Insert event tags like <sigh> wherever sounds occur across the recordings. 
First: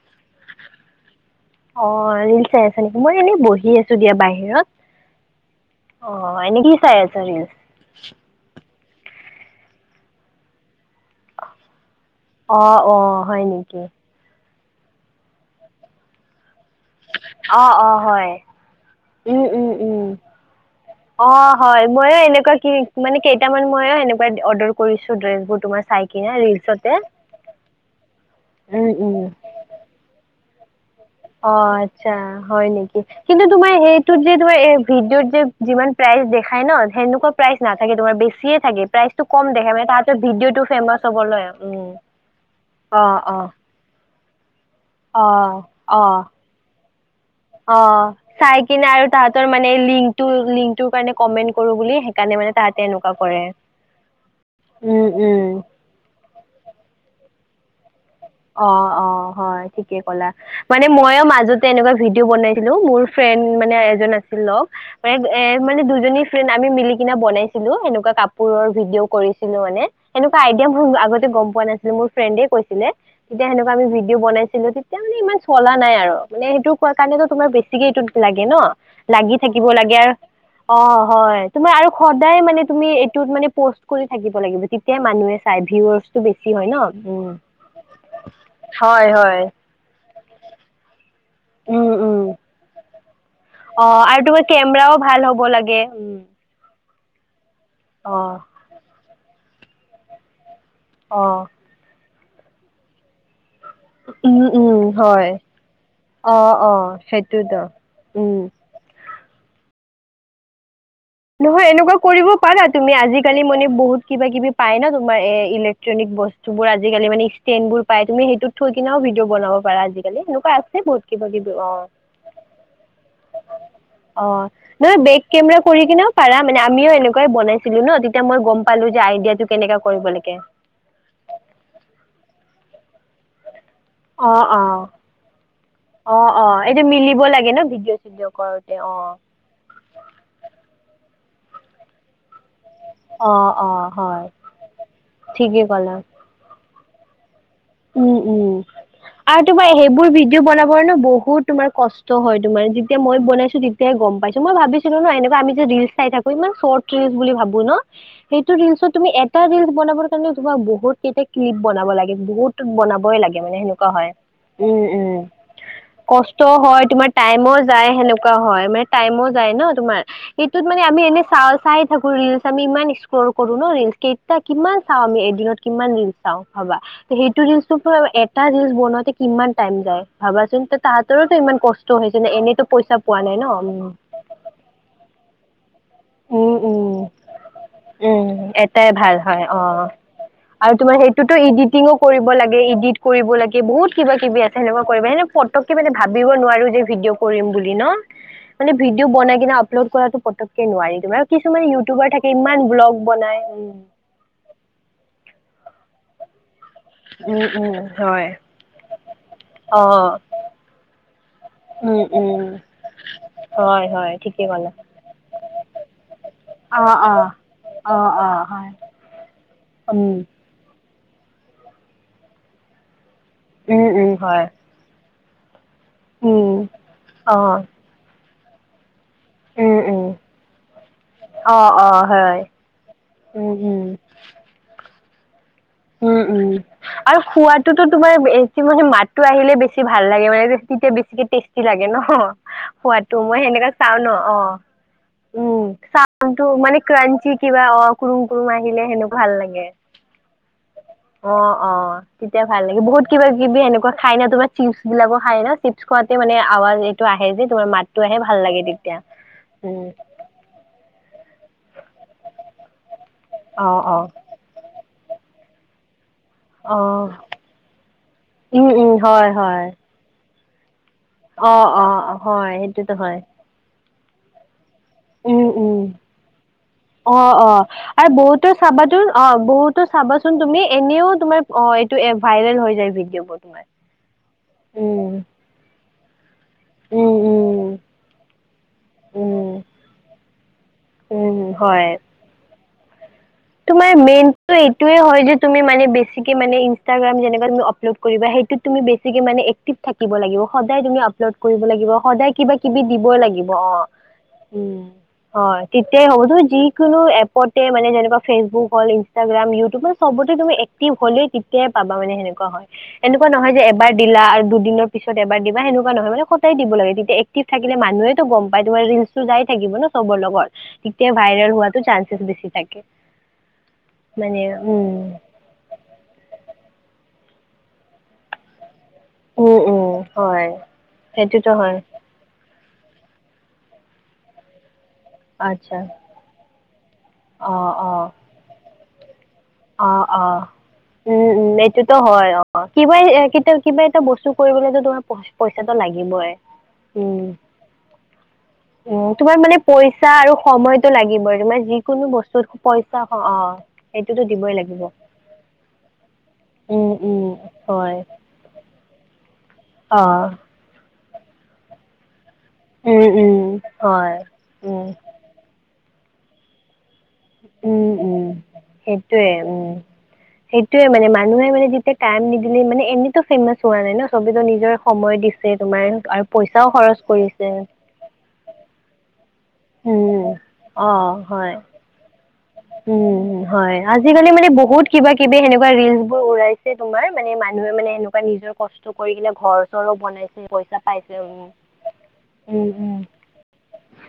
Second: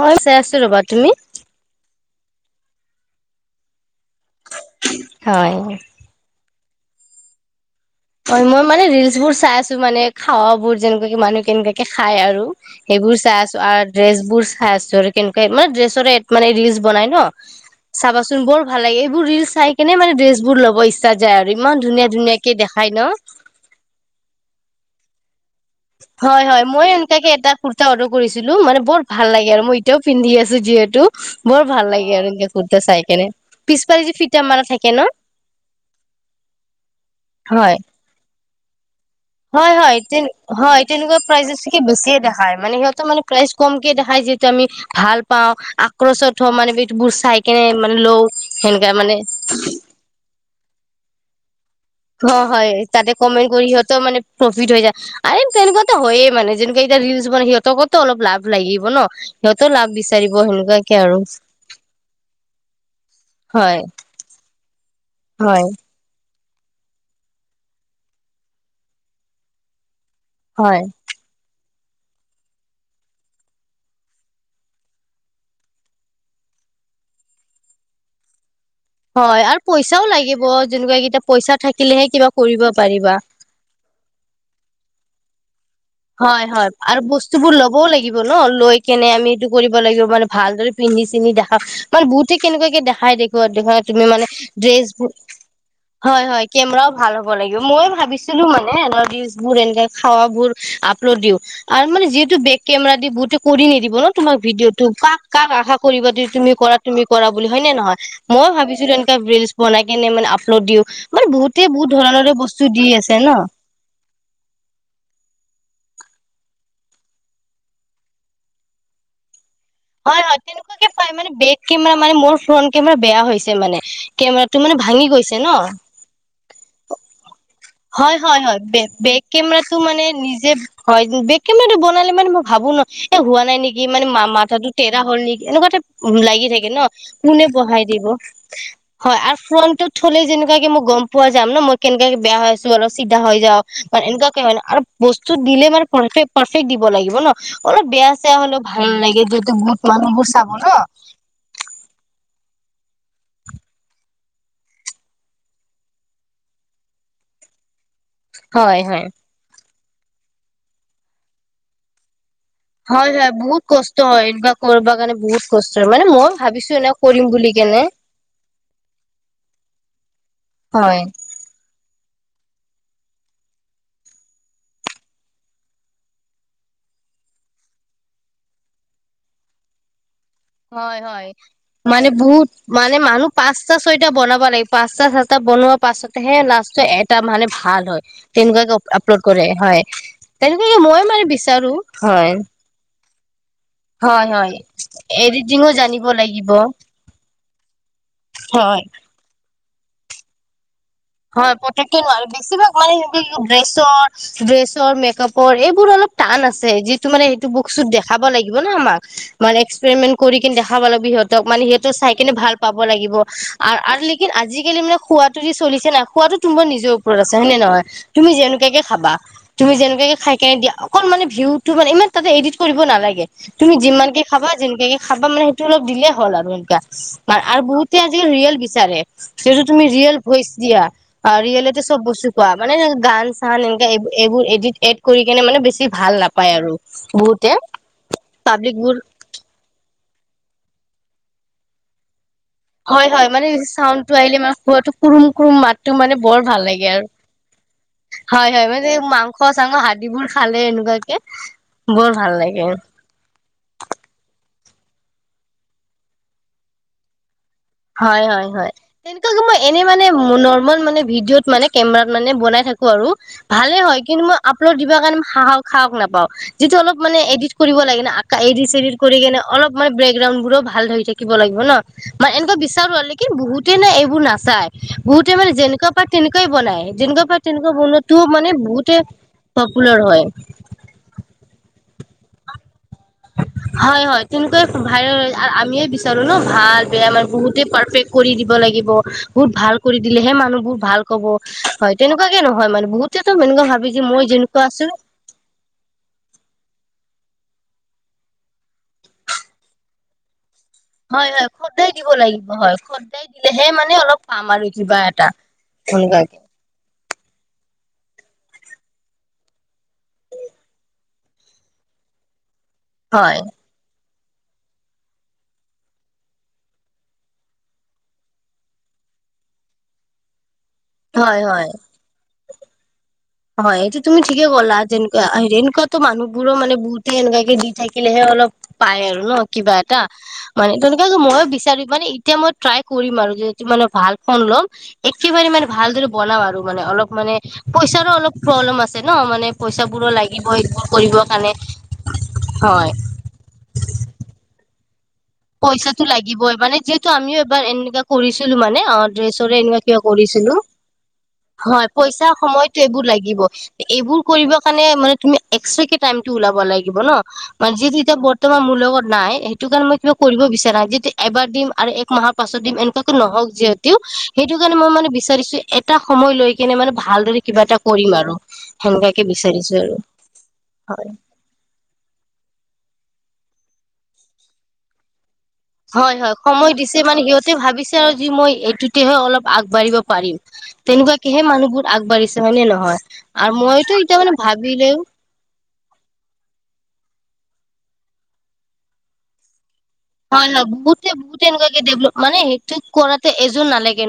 হয় চাই আছো ৰবা তুমি অ ৰিল চাই আছে নেকি মই এনেই বহি আছো দিয়া বাহিৰত হয় অ এনেকি <unintelligible> হয় মই মানে ৰিলচ বোৰ চাই আছো মানে খাৱাবোৰ যেনেকুৱাকে মানুহ কেনেকুৱাকে খাই আৰু অ অ সেইবোৰ চাই হয় আছো আৰু নেকি ড্ৰেছবোৰ চাই আছো আৰু কেনেকুৱা মানে ড্ৰেছৰে মানে ৰিলচ বনাই ন, অ অ হয় চাবাচোন বৰ ভাল লাগে এইবোৰ উম ৰিল উম চাই কেনে মানে ড্ৰেছ বোৰ ল'ব ইচ্ছা যায় আৰু ইমান এ ধুনীয়া ময়ো ধুনীয়াকে এনেকুৱা কি দেখাই ন মানে কেইটামান ময়ো এনেকুৱা অৰ্ডাৰ কৰিছো ড্ৰেছ বোৰ। হয়-হয় মই এনেকাকে এটা কুৰ্তা অৰ্ডাৰ কৰিছিলোঁ মানে উম বৰ উম ভাল লাগে আৰু মই এতিয়াও পিন্ধি আছ <unintelligible> যিহেতু অ বৰ ভাল লাগে আচ্ছা আৰু এনেকে হয় কুৰ্তা নেকি চাই কেনে কিন্তু তোমাৰ পিছফালে সেইটোত যে ফিটা তোমাৰ মাৰা থাকে ন ভিডিঅ'ত যে যিমান প্ৰায় দেখাই ন সেনেকুৱা প্ৰাইচ হয় নাথাকে তোমাৰ বেছিয়ে থাকে প্ৰাইচ হয় হয় তে হয় তেনেকুৱা হ'বলৈ প্ৰাইজছকে উম বেছিয়ে দেখায় মানে অ সিহঁতৰ মানে প্ৰাইজ অ কমক দেখায় যিহ ত' আমি ভাল অ পাওঁ অ আক্ৰচত হওঁ মানে বিদবোৰ চাই কেনে অ মানে লও চাই কিনে সেনকা মানে তাহাঁতৰ আৰু মানে লিংকটো-লিংকটো কাৰণে কমেণ্ট অ হয় তাতে কমেন্ট কৰি সিহঁতৰ মানে প্ৰফিট হৈ যায় উম আৰু উম তেনেকুৱাো হয়য়ে মানে যেনেকুৱা এতিয়া ৰিল <unintelligible> অ অ হয় ঠিকে ক'লা বিচাৰিব মানে সেনেকুৱাকে আৰু ময়ো মাজতে এনেকুৱা ভিডিঅ' বনাইছিলো মোৰ ফ্ৰেন্ড মানে হয় এজন আছিল ম এ হয় মানে দুজনি ফ্ৰেণ্ড আমি মিলি কিনা বনাইছিলো এনেকুৱা কাপোৰৰ ভিডিঅ' কৰিছিলো মানে সেনেকুৱা আইডিয়াই ভো হয় আগতে গম পোৱা নাছিলে মোৰ ফ্ৰেণ্ডে কৈছিলে তেতিয়া সেনেকুৱা আমি ভিডিঅ' বনাইছিলো তেতিয়া মানে ইমান চলা নাই আৰু মানে সেইটো কোৱা কাৰণেতটো তোমাৰ বেছিকে এই লাগে ন লাগি হয় আৰু থাকিব লাগে পইচাও আৰু লাগিব অ, যেনেকুৱা কেইটা হয় পইচা তুমি আৰু থাকিলেহে কিবা সদায় মানে কৰিব তুমি পাৰিবা এইটোত মানে পচ কলি থাকিব লাগিব তেতিয়া মানুহে ভিউৱাৰ্চটো হয় বেছি হয় ন আৰু উম। বস্তু বোৰ ল'বও লাগিব ন লৈ হয় কেনে আমি হয় এইটো কৰিব লাগিব মানে ভালদৰে পিন্ধি চিন্ধি দেখা উম মানে উম বহুতে কেনেকুৱা কে দেখা হয় অ আৰু তোমাৰ কেমেৰাও ভাল হ'ব লাগে উম <unintelligible> ভাল হ'ব লাগিব মইয় অ ভাবিছিলোঁ মানে ন ডিচ বোৰ এনকে খাৱা বোৰ আপলোড অ দিওঁ আৰু মানে যিহেতটো বেক কেমেৰা দি বহুত কৰি নিদিব ন' উম তোমাক উম ভিডিঅ'টো কাক- হয় কাক আশা কৰিবা দে অ তুমি অ কৰা -তুমি কৰা বুলি সেইটোতো হয় নে নহয় ম উম মই ভাবিছো তে এনো ৰিলচ বনাই কেনে মানে আপলোড দিওঁ নহয় এনেকুৱা কৰিব পাৰা তুমি ন আজিকালি মানে বহুত কিবা কিবি পাই না তোমাৰ <unintelligible> বস্তুবোৰ আজিকালি মানে ষ্টেনবোৰ পাই তুম সেইটোত থৈ কিনেও ভিডিঅ বনাব আজিকালি হয় হয় এনেকুৱা আছে তেনেকুৱাকে পাই বহুত মানে কিবা কিবি বেক অ কেমেৰা মানে মোৰ ফ্ৰন্ট কেমেৰা বেয়া হৈছে মানে অ কেমেৰাটো মানে নহ ভাঙি বেগ গৈছে ন কেমেৰা কৰি কিনেও পাৰা মানে আমিও এনেকুৱাই বনাইছো হয়-হয়-হয় বে-বেক কেমেৰাটো কেনেকা মানে কৰিব লাগে নিজে হয় বেক কেমেৰাটো বনালে মানে মই ভাবো ন' এ হোৱা নাই নে সি মানে ম অ মাথাটো অ তেৰা হ'ল নেকি এনেকুৱাতেটা অ', লাগি অ', থাকে এইটো ন মিলিব কোনে লাগে ন' বহাই ভিডিঅ' দিব চিডিঅ' কৰোতে অ'। হয় আৰু ফোনটো থলে যেনেকাকে মই গম পোৱা যাম ন মই কেনেকাকে বেয়া হৈ আছ অলপ চিধা হৈ অ', যাও অ', মান এনেকুৱাকে হয় ন আৰু বস্তু ঠিকেই দিলে মানে ক'লা প পাৰফেক্ট দিব লাগিব ন অলপ বেয়া উম চেয়া উম হলেও ভাল লাগে আৰু তোমাৰ সেইবোৰ ভিডিঅ' বনাব ন বহুত তোমাৰ কষ্ট হয়। তে যেতিয়া মই বনাইছো তেতিয়াই গম পাইছো মই ভিছিলো ন এনেকুৱা আমি যে ৰিল চাই থাকো ইমান শৰ্ট ৰিলচ বুলি ভাবো ন সেইটো হয় ৰিলচত হয় তুমি এটা ৰিলচ বনাবৰ কাৰণে তোমাক বহুত কেইটা ক্লিপ বনাব লাগে। বহুত বনাব হয় হয় লাগে মানে বহুত সনেকুৱা কষ্ট হয় এনেকুৱা উম কৰিব উ কাৰণে বহুত কষ্ট হয় মানে মই কষ্ট ভাবিছো হয় এনে তোমাৰ কৰিম বুলি টাইমত কেনে সনেুৱা হয় মানে টাইম যায় ন তোমাৰ সটোত মানে আমি হয় এনে চ চাই থাক ৰিলচ আমি ইমান এক্সপ্লৰ কৰো ন ৰিলচ কেইটা কিমান চাওঁ আমি এদিনত কিমান ৰিলচ চাওঁ ভাবা সেই ৰিলচৰ এটা ৰিলচ বনাওঁতে কিমান টাইম যায় ভাবাচোন হয় হয় তাহাঁতৰোতো ইমান কষ্ট মানে হৈছে ন বহুত এনেতো মানে পইচা পোৱা মানুহ নাই ন উম পাঁচটা ছয়ত বনাব লাগে পাঁচটা এটা বনোৱা পাছতেহে লাষ্ট উম এটা মানে ভাল হয় উম তেনেকুৱাকে এটাই ভাল আপলোড কৰে হয় অ আৰু তেনেকুৱাকে তোমাৰ মই মানে সেইটোতো বিচাৰো এডিটিঙ কৰিব হয় লাগে ইডিট কৰিব লাগে বহুত কিবা হয় কিবি হয় আছে সেনেকুৱা কৰিবা সেনেক এডিটিঙো পতকে মানে জানিব ভাবিব লাগিব নোৱাৰো যে ভিডিঅ' কৰিম বুলি ন হয় মানে ভিডিঅ বাই কিনে আপলোড কৰাটো পতকে নোৱাৰি তোমাৰ আৰু হয় কিছুমানে প্ৰত্ককে ইউটিউবাৰ নোৱাৰ থাকে ইমান বেছিভাগ মানে ব্লগ স বনাই উম ড্ৰেছৰ ড্ৰেছৰ মেকআপ অ এইবোৰ অলপ টান আছে যিটো মানে সেইটো বুক উম চুত উম দেখাব হয় লাগিব ন আমাক মানে অ এক্সপেৰিমেট কৰি কি দেখাব লাগিব সিহঁতক মানে সেইটো উম চাই উম কিনি ভাল পাব লাগিব, হয় আৰু হয় লেকিন ঠিকেই আজি ক'লা কালি মানে খোৱাটো পিছে চলিছে নাই খোৱাতো তোমাৰ অ নিজৰ অ ওপৰত আছে হৈনে নহয়, অ তুমি অ হয় যেনেকুৱাকে খাবা, তুমি উম যেনেকুৱাকে খাই কেনে দিয়া অকল মানে ভিউটো মানে ইমান তাতে এডিট কৰিব নালাগে, তুমি উম উম যিমানকে হয় খাবা যেনেকাকে খাবা মানে অলপ দিলেই হ'ল উম আৰু অ সা আৰু বহুতে আজিকালি ৰিয়েল বিচাৰে যিহেতু উম তুমি উম ৰিয়েল দিয়া অ ৰিয়েল অ চব বস্তু হয় খোৱা মানে গান উম চান উম এনেকা এইব এইবোৰ এডট এড কৰি কিনে মানে বেছি ভাল উম উম নাপায় আৰু আৰু বহুতে খোৱাাতটোতো তোমাৰ পাব্লিক মানে বোৰ মাতো আহিলে বেছি ভাল ভাল লাগে মানে তেতিয়া বেছিকে টেষ্টি লাগে ন হয় খোৱাতটো হয় মই মানে সেনেকা চাও চাউণ্ডটো ন অ আহিলে মানে খোৱাটো কুৰুম কুৰুম উম মাতটো চা মানে বৰ ভাল মানে লাগে আৰু ক্ৰাঞ্চি কিবা অ কুম হয় কুম হয় আহিলে মানে সেনেকুৱা ভাল মাংস লাগে চাংস হাদিবোৰ খালে এনেকুৱাকে অ অ তেতিয়া ভাল লাগে বহুত কিবা কিবি এনেকুৱা খাই ন তোমাৰ চিপছ বিলাকো খায় নহ, চিপছ খোৱাতে মানে আৱাজ এইটো আহে যে তোমাৰ মাতটো আহে হয় ভাল হয় লাগে হয়, তেতিয়া কিন্তু তোমাৰ এনে উম মানে নৰ্মেল মানে ভিডিঅত মানে কেমেৰাত মানে বনাই থাকো আৰু অ ভালে অ হয় কিন্তু মই আপলোড দিব কাৰণে খাহক খাহক নাপাওঁ যিটো অ অলপ মানে এডিট কৰিব লাগে ন উম উম এডড কৰি হয় কেনে হয় অলপ মানে বেকগ্ৰাউণ্ড বোৰো ভাল ধৰি থাকিব অ লাগিব ন অ মানে হয় এনেকুৱা বিচাৰো সেইটোতো নে হয় কি বহুতে নে এইবোৰ নাচায় বহুতে উম মানে উম যেনেকুৱা পাত, তেনেকুৱাই বনাই অ যেনেকুৱা পাত অ তেনেকুৱা বনোৱাটো মানে বহুতে টো পপুলাৰ হয় চাবাচোন তুমি এনেও তোমাৰ অ এইটো ভাইৰেল হৈ যায় ভ হয় হয়, কিন্তু এই ভাইৰে ৰে আমিয়ে বিচাৰো নহ ভাল বেয়াৰ উম আমাৰ বহুতে উম পাৰফেক কৰি দি কৰিব লাগিব, বহুত উম ভাল কৰি দিলেহে মানুহবোৰ ভাল কব, হয় তেনেকুৱাকে নহয় মানে বহুতেতো এনেকুৱা ভাবে তোমাৰ যে মই মেইন যেনেকুৱা আছো এইটোয়ে হয় যে তুমি মানে বেছিকে মানে ইনষ্টাগ্ৰাম যেকুৱ তুমি আপলোড কৰিবা সেইটো তমি বেছিকে মানে এক্টভ থাকিব লাগিব সদায় তুমি হয় আপলড হয় কৰিব লাগিব, দিব সদায় লাগিব কিবা হয় কিবি দিবই সদায় লাগিব। দিলেহে অ, মানে অলপ পাম উ, আৰু কিবা এটা অ তেতিয়াই হ'বতো সেনেকুৱাকে যিকোনো এপতে মানে যেনেকুৱা ফেচবুক হল, ইনষ্টাগ্ৰাম ইউটিউবত চবতে তুমি এক্টিভ হলে, তেয়াই পাবা মানে সেনেুৱা হয়। এনেকুৱা হয় নহয় যে এবাৰ দিলা আৰু দুদিনৰ পিছত এবাৰ দা সেনেকুৱা নয় মানে সদায় দিব লাগে তেতিয়া এক্টিভ থাকে মানুহেটো গম পায় তোমাৰ থাকিব ন চবৰ লগত তে হয় ভাইল হয় হোৱাটো চানেছ বেছি থাকে হয় এইটো তুমি মানে ঠিকে ক'লা উম যেনেকুৱা এনেকুৱাতো মানুহবোৰো মানে বহুত গ এনেকাই কেে দি থাকিলেহে অলপ পাই আৰু ন উম কিবা উম এটা হয় মানে তেনেকুৱা ময়ো সেইটোতো হয় বিচাৰো মানে এতিয়া মই ট্ৰাই কৰিম আৰু যিহেতু মানে ভাল ফোন লম একেবাৰে মানে আচ্ছা ভালদৰে বনাও আৰু মানে অলপ মানে অ অ পইচাৰো অলপ প্ৰব্লেম আছে <inaudible> পইচা অ বোৰো অ লাগিব স <inaudible> উম, উম এইটোতো হয় অ কিবাইতিয়া কিবা এটা বস্তু কৰিবলৈ তোমাৰ পইচ- পইচাটো পইছাটো লাগিবই মানে যিহেতু উম আমিও এবাৰ এনেকুৱা কৰিছিলোঁ মানে অ, উম তোমাৰ ড্ৰেছৰে মানে এনেকুৱা কিবা পইচা আৰু কৰিছো সময়টো লাগিবই তোমাৰ হয় যিকোনো পইচা বস্তুত সময়তো পইচা এইবোৰ স- অ লাগিব এইবোৰ সেইটোতো কৰিব দিবই লাগিব কাৰণে মানে তুমি এক্সট্ৰা কে টাইমটো ওলাব উম লাগিব উম ন' মানে হয় যিহেতু এতিয়া বৰ্তমান মোৰ লগত নাই সেইটো কাৰণে মই অ কিবা কৰিব বিচাৰা নাই যেতিয়া এবাৰ দিম আৰু এক মাহৰ পাছত দিম উম এনেকুৱাকে উম নহওক যিহেতও হয় সেইটো কাৰণে উম মই মানে বিচাৰিছো এটা সময় লৈ কেনে মানে ভালদৰে কিবা এটা উম কৰিম উম আৰু সেনেকাকে সেইটোয়ে উম বিচাৰিছো আৰু সেইটোয়ে মানে হয় মানুহে মানে যেতিয়া টাইম নিদিলে মানে এনে টো ফেমাচ হোৱা নাই ন ছবিতো নিজৰে সময় দি হয়, হয় সময় দিছে মানে সিহঁতে ভাবিছে আৰু মই এইটোতেহ অলপ আগবাঢ়িব উম পাৰিম অ তেনেকুৱাকেহে হয় মানুহ বহুত আগবাঢ়িছে। হয় নে নহয় উম, আৰু হয় মইতো এতিয়া আজিকালি মানে বহুত ভাবিলেও কিবা কিবি সেনেকুৱা ৰিলচ বোৰ উলাইছে তোমাৰ মানে ম মানুহে মানে এনেকুৱা নিজৰ কষ্ট কৰি কিনে ঘৰ চৰো বনাইছে হয়, ন পইচা বহুতে পাইছে বহুত এনেকুৱাকে ডেভলপ মানে সেইটো কৰাটো এযোৰ নালাগে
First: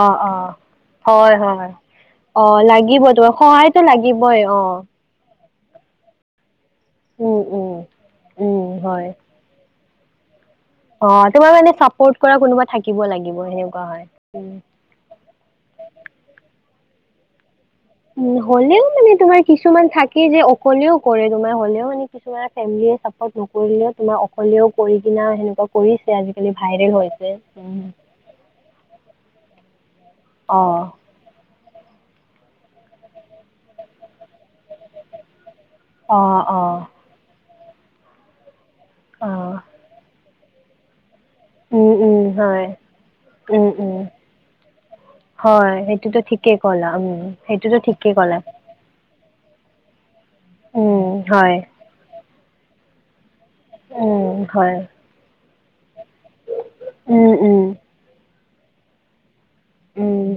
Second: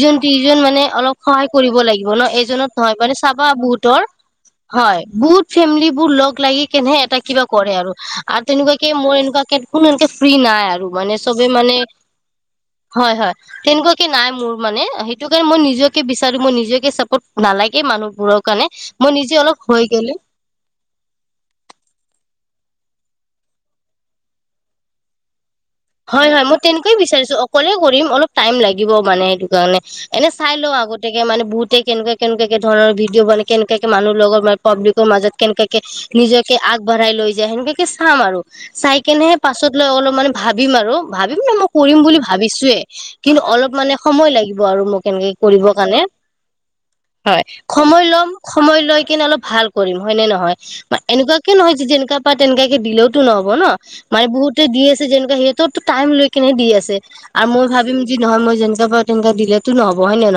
অঁ অঁ তিনিজন মানে অলপ হয় সহায় হয় কৰিব লাগিব ন' অঁ এজনত নহয় লাগিব মানে তোমাৰ চাবা সহায়তো বুতৰ লাগিবই অঁ হয় বত <inaudible> ফেমিলী বোৰ লগ লাগি কেনেহে এটা কিবা কৰে আৰু- আৰু তেনেকুৱাকে হয় মইএনেকুৱা কে কোনো এনকে ফ্ৰী নাই আৰু মানে অঁ চবে তোমাৰ মানে ছাপৰ্ট কৰা কোনোবা <unintelligible> থাকিব হয়, হয় লাগিব সেনেকুৱা হয় তেনেকুৱাকে নাই উম মোৰ মানে সেইটো কাৰণে মই নিজকে, বিচাৰো মই নিজকে <unintelligible> ক'ত নালাগে উম, মানুহবোৰৰ কাৰণে হ'লেও মানে মই নিজে তোমাৰ অলপ কিছুমান হৈ গলে থাকে যে অকলেও কৰে তোমাৰ হ'লেও মানে কিছুমান ফেমলিয়ে চাপৰ্ট নকৰিলেও তোমাৰ অকলেও কৰি কিনা আ সেনেকোৱা হয়-হয় মই তেনেকুৱাই বিচাৰিছো অকলেই কৰিম অলপ টাইম লাগিব মানে সেইটো কাৰণে এনে চাই লোৱা অ', আগতিয়াকে মানে বহুতে কেনেকুৱাকে কেনেকুৱাকে কে ধৰণৰ ভিডিঅ বনায় কেনেকুৱাকে মানুহ লগৰ মানে পাবলিকৰ মাজত কেনেকুৱা অ', নিজকে অ', আগবঢ়াই লৈ যায় সেনেকাকে চাম আৰু চাই কেনেহে অ', পাছত লৈ অলপ মানে বিমাৰো ভাবিম ন মই উম, কৰিম বুলি উম, হয়, ভাবিছোয়ে কিন্তু উম, অলপ মানে উম। সময় লাগিব আৰু মোক এনেকে কৰিব হয়, কাৰণে সেইটোতো ঠিকেই ক'লা উম, হয়, সেইটোতো সময় ঠিকেই লম ক'লা সময় লৈ কিনে অলপ ভাল কৰিম হয়নে নহয় উম, এনেকুৱাক কেে হয়। নহয় যেনেককা পা তেনেকাকে দিলেওতো নহব ন মানে উম, বহুতে হয়, দি আছে যেনেকুৱা সিহঁত তো টাইম লৈ কেনে দি আছে উম, আৰু মই উম। ভাবিলোঁ যে নহয় মই যেনেকা পাওঁ তেনকে দিলে উম,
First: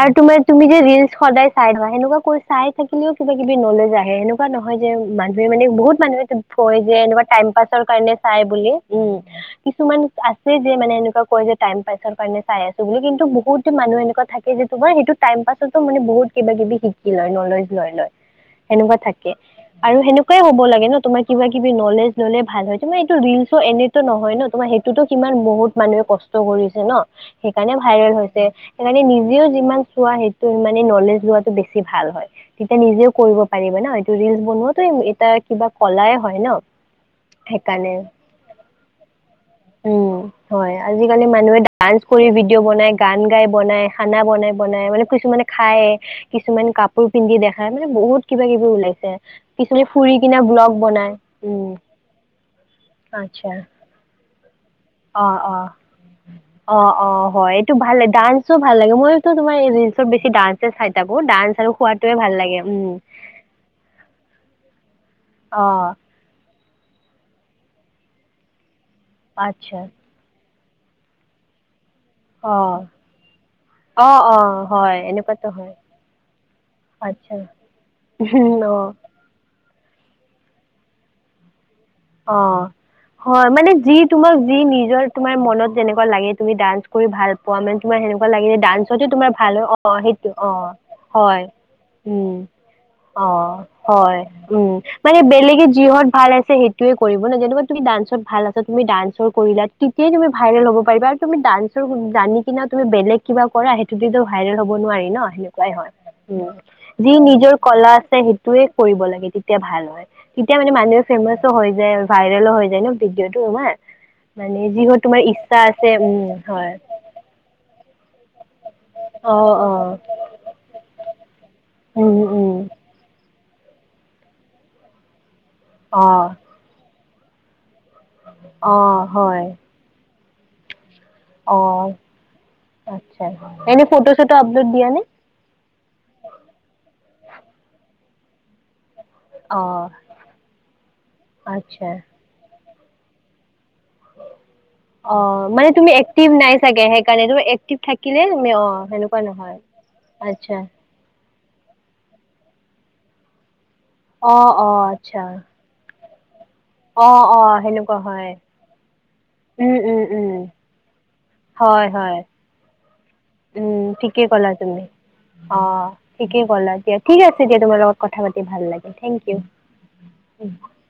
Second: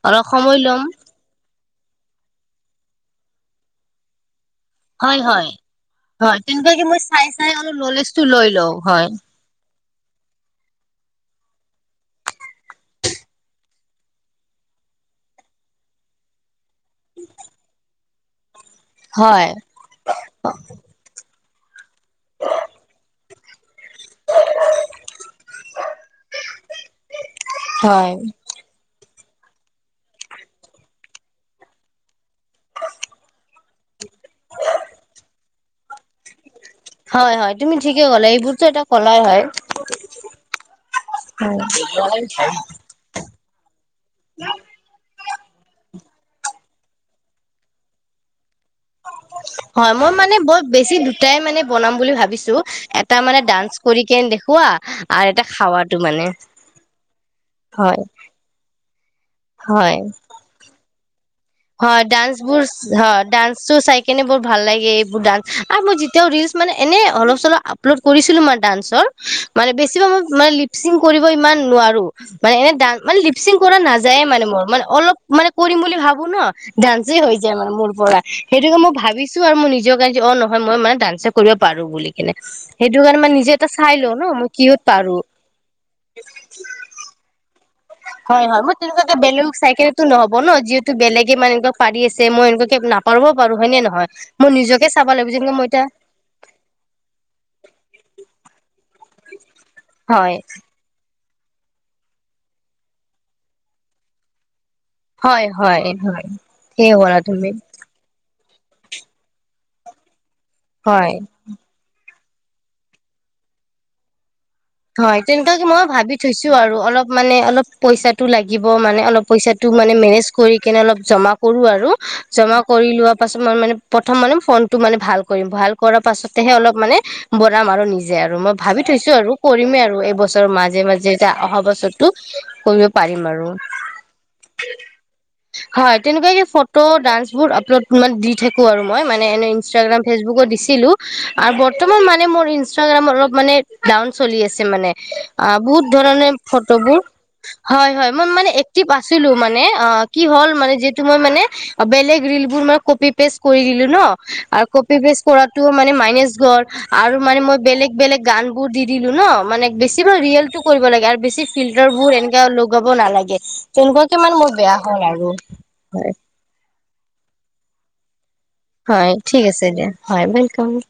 আৰু তোমাৰ তুমি যে ৰিলচ সদায় চাই থোৱা সেনেকুৱা কৈ চাই থাকিলেও কিবা <unintelligible> কিবি নলেজ আহেনে এনেুৱা নহয় যে হয় মানুহে হয় মানে বহুত মানুহে হয় কয় তেনেকুৱাকে যে মই এনেকুৱা চাই টাইম চাই অলপ পাছৰ কাৰণে নলেজটো চাই লৈ বুলি লওঁ হয় উম কিছুমান আছে যে মানে এনেকুৱা কয় যে টাইম পাছৰ কাৰণে চাই আছো বুলি কিন্তু বহুত মানুহ এনেকুৱা থাকে যিটো মই সেইটো টাইম পাছতো মানে বহুত কিবা কিবি শিকি লয় নলেজ লৈ লয় সেনেকুৱা থাকে হয় আৰু সেনেকুৱাই হ'ব লাগে ন তোমাৰ কিবা কিবি নলেজ ল'লে ভাল হয় হৈছে মানে এইটো ৰিলচো এনে টো নহয় ন তোমাৰ সেইটোতো সিমান বহুত মানুহে কষ্ট কৰিছে ন সেইকাৰণে হয় ভাইৰেল হৈছে সেইকাৰণে নিজেও যিমান চোৱা সেইটো নলেজ লোৱাটো বেছি ভাল হয় তেতিয়া নিজেও কৰিব পাৰিবা ন এইটো ৰিলচ বনোৱা এটা কিবা কলাই হয় ন হয় হয় তুমি সেইকাৰণে ঠিকে ক'লা এইবোৰতো এটা কলাই হয় উম, হয় আজিকালি মানুহে হয় ডান্স কৰি ভিডিঅ' বনাই গান গাই <unintelligible> বনাই খানা বনাই বনাই মানে কিছুমানে খাই কিছুমানে কাপোৰ পিন্ধি দেখায় মানে বহুত কিবা কিবি ওলাইছে কিছুমানে হয় মই ফুৰি মানে কিনা বৰ ব্লগ বেছি বনাই দুটাই মানে উম বনাম বুলি ভাবিছোঁ এটা মানে দ আচ্ছা <inaudible> অ', অ', অ', অ', হয় এইটো ভাল লে ডান্সো ভাল লাগে মই তোমাৰ এই হয় ৰিলছত বেছি ডাইচ চাই থাক হয় ডান্স বোৰ হয় ডান্সো চাই কেনে বৰ ভাল লাগে অ আৰু মই যেতিয়াও ৰিলচ মানে এনে অলপ চলপ আপলোড কৰিছিলো মই ডান্স মানে আচ্ছা বেছি মই মানে লিপচিং কৰিব ইমান নোৱাৰো মানে অ এনে মানে লিপচিং কৰা অ নাযায়ে অ মানে মোৰ মানে হয় অলপ এনেকুৱাতো মানে হয় কৰিম বুলি ভাব ন ডানস আচ্ছা হৈ যায় মানে মোৰ পৰা উম, সেইটোোকে অ মই ভাবিছো আৰু মই নিজক অ', নহ মই মানে ডান্স কৰিব পাৰো বুলি কেনে অ' সেইটো কাৰণে হয় নিজে এটা মানে চাই যি লও ন তোমাক মই যি কিহত নিজৰ পাৰো তোমাৰ মনত যেনেকুৱা লাগে তুমি ডান্স কৰি ভাল পোৱা মানে তোমাৰ সেনেকুৱা হয় লাগে যে হয় মই ডান্সতে তেনেকুৱাকে তোমাৰ বেলেগক ভাল চাই হয় কেনেতো অ নহ'ব সেইটো ন অ যিহেতু বেলেগে হয় মানে এনেকুৱা পাৰি আছে উম মই এনেকুৱাকে নাপাৰিব অ পাৰো নে নহয় হয় মই উম নিজকে চাব মানে লাগিব যেনেকে বেলেগে মই এতিয়া যিহত ভাল আছে সেইটো তোৱ কৰিব ন যেনেকুৱা তুমি ডান্সত ভাল আছ তুমি ডান্সৰ কৰিলা তেতিয়াই তুমি হয় ভাইৰেল হ'ব পাৰা তুমি ডান্সৰ জানি কি তুমি বেলেগ কিবা কৰা সেইটো ভাইৰেল হয় হয় হয় ঠিকে যি ক'লা তুমি নিজৰ কলা আছে তয়ে কৰিব লাগে তেতিয়া ভাল হয় তেতিয়া মানে মানুহে হয় ফেমাচ ভাইৰেলো হৈ যায় ন ভিডিঅ'টো ন হয় তেনেকুৱাক কি মই ভাবি থৈছো হয় আৰু অলপ মানে অলপ পইচাটো লাগে লাগিব মানে অলপ অ পইচাটো অ মানে মেনেজ কৰি কেনে অলপ জমা কৰো আৰু উম উম জমা কৰি লোৱা পাছত মই মানে প্ৰথম মানে ফোন টো মানে ভাল। কৰিম ভাল কৰ অ পাছতেহে অলপ মানে বৰাম আৰু নিজে আৰু মই অ ভাবি থৈছো আৰু হয় কৰিমেই আৰু এইবছৰৰ মাজে, মাজে এতিয়া অহা অ বছৰটো কৰিব আচ্ছা, পাৰিম আৰু এনে ফটো-চটো আপলোড দিয়া নে? হয় তেনেকুৱা কি ফটো ডান্সবোৰ আপলোড মান দি থাকো আৰু মই মানে এনেই অ', ইনষ্টাগ্ৰাম ফেচবুকো দিছিলো আৰু আচ্ছা। বৰ্তমান মানে মোৰ ইষ্ট্ৰাগ্ৰাম অলপ মানে কামচলি আছে আছে মানে অ', মানে বহুত তুমি ধৰনে এক্টিভ নাই চাগে ফটোবোৰ সেইকাৰণে, তুমি এক্টিভ থাকিলে মই মানে মে- এক্টিভ অ', সেনেকুৱা আছিলোঁ নহয়। মানে অ কি হল আচ্ছা, যিটো মই মানে বেলেগ ৰিল মই কপি পেছ কৰি দিলো ন অ', আৰু অ', কপি পেছ আচ্ছা। কৰাটো মানে মাইনেছ গল আৰু অ', মানে মই অ', বেলেগ সেনেকুৱা বেলেগ হয়। গান বোৰ দি ন দিলো মানে উম, বেছি উম, উম, ৰিয়েলটো কৰিব লাগে আৰু বেছি হয়, ফিল্টাৰ বোৰ হয়। এনে লগাব নালাগে উম, তেনেকুৱা ঠিকেই কিমান মোৰ ক'লা বেয়া তুমি। হল আৰু অ হয় ঠিকে কলা দিয়া ঠিক আছে দিয়া তোমাৰ লগত কথা পাতি ভাল লাগিল, হয়, থেংক ইউ। ঠিক আছে দিয়া হয় ৱেলক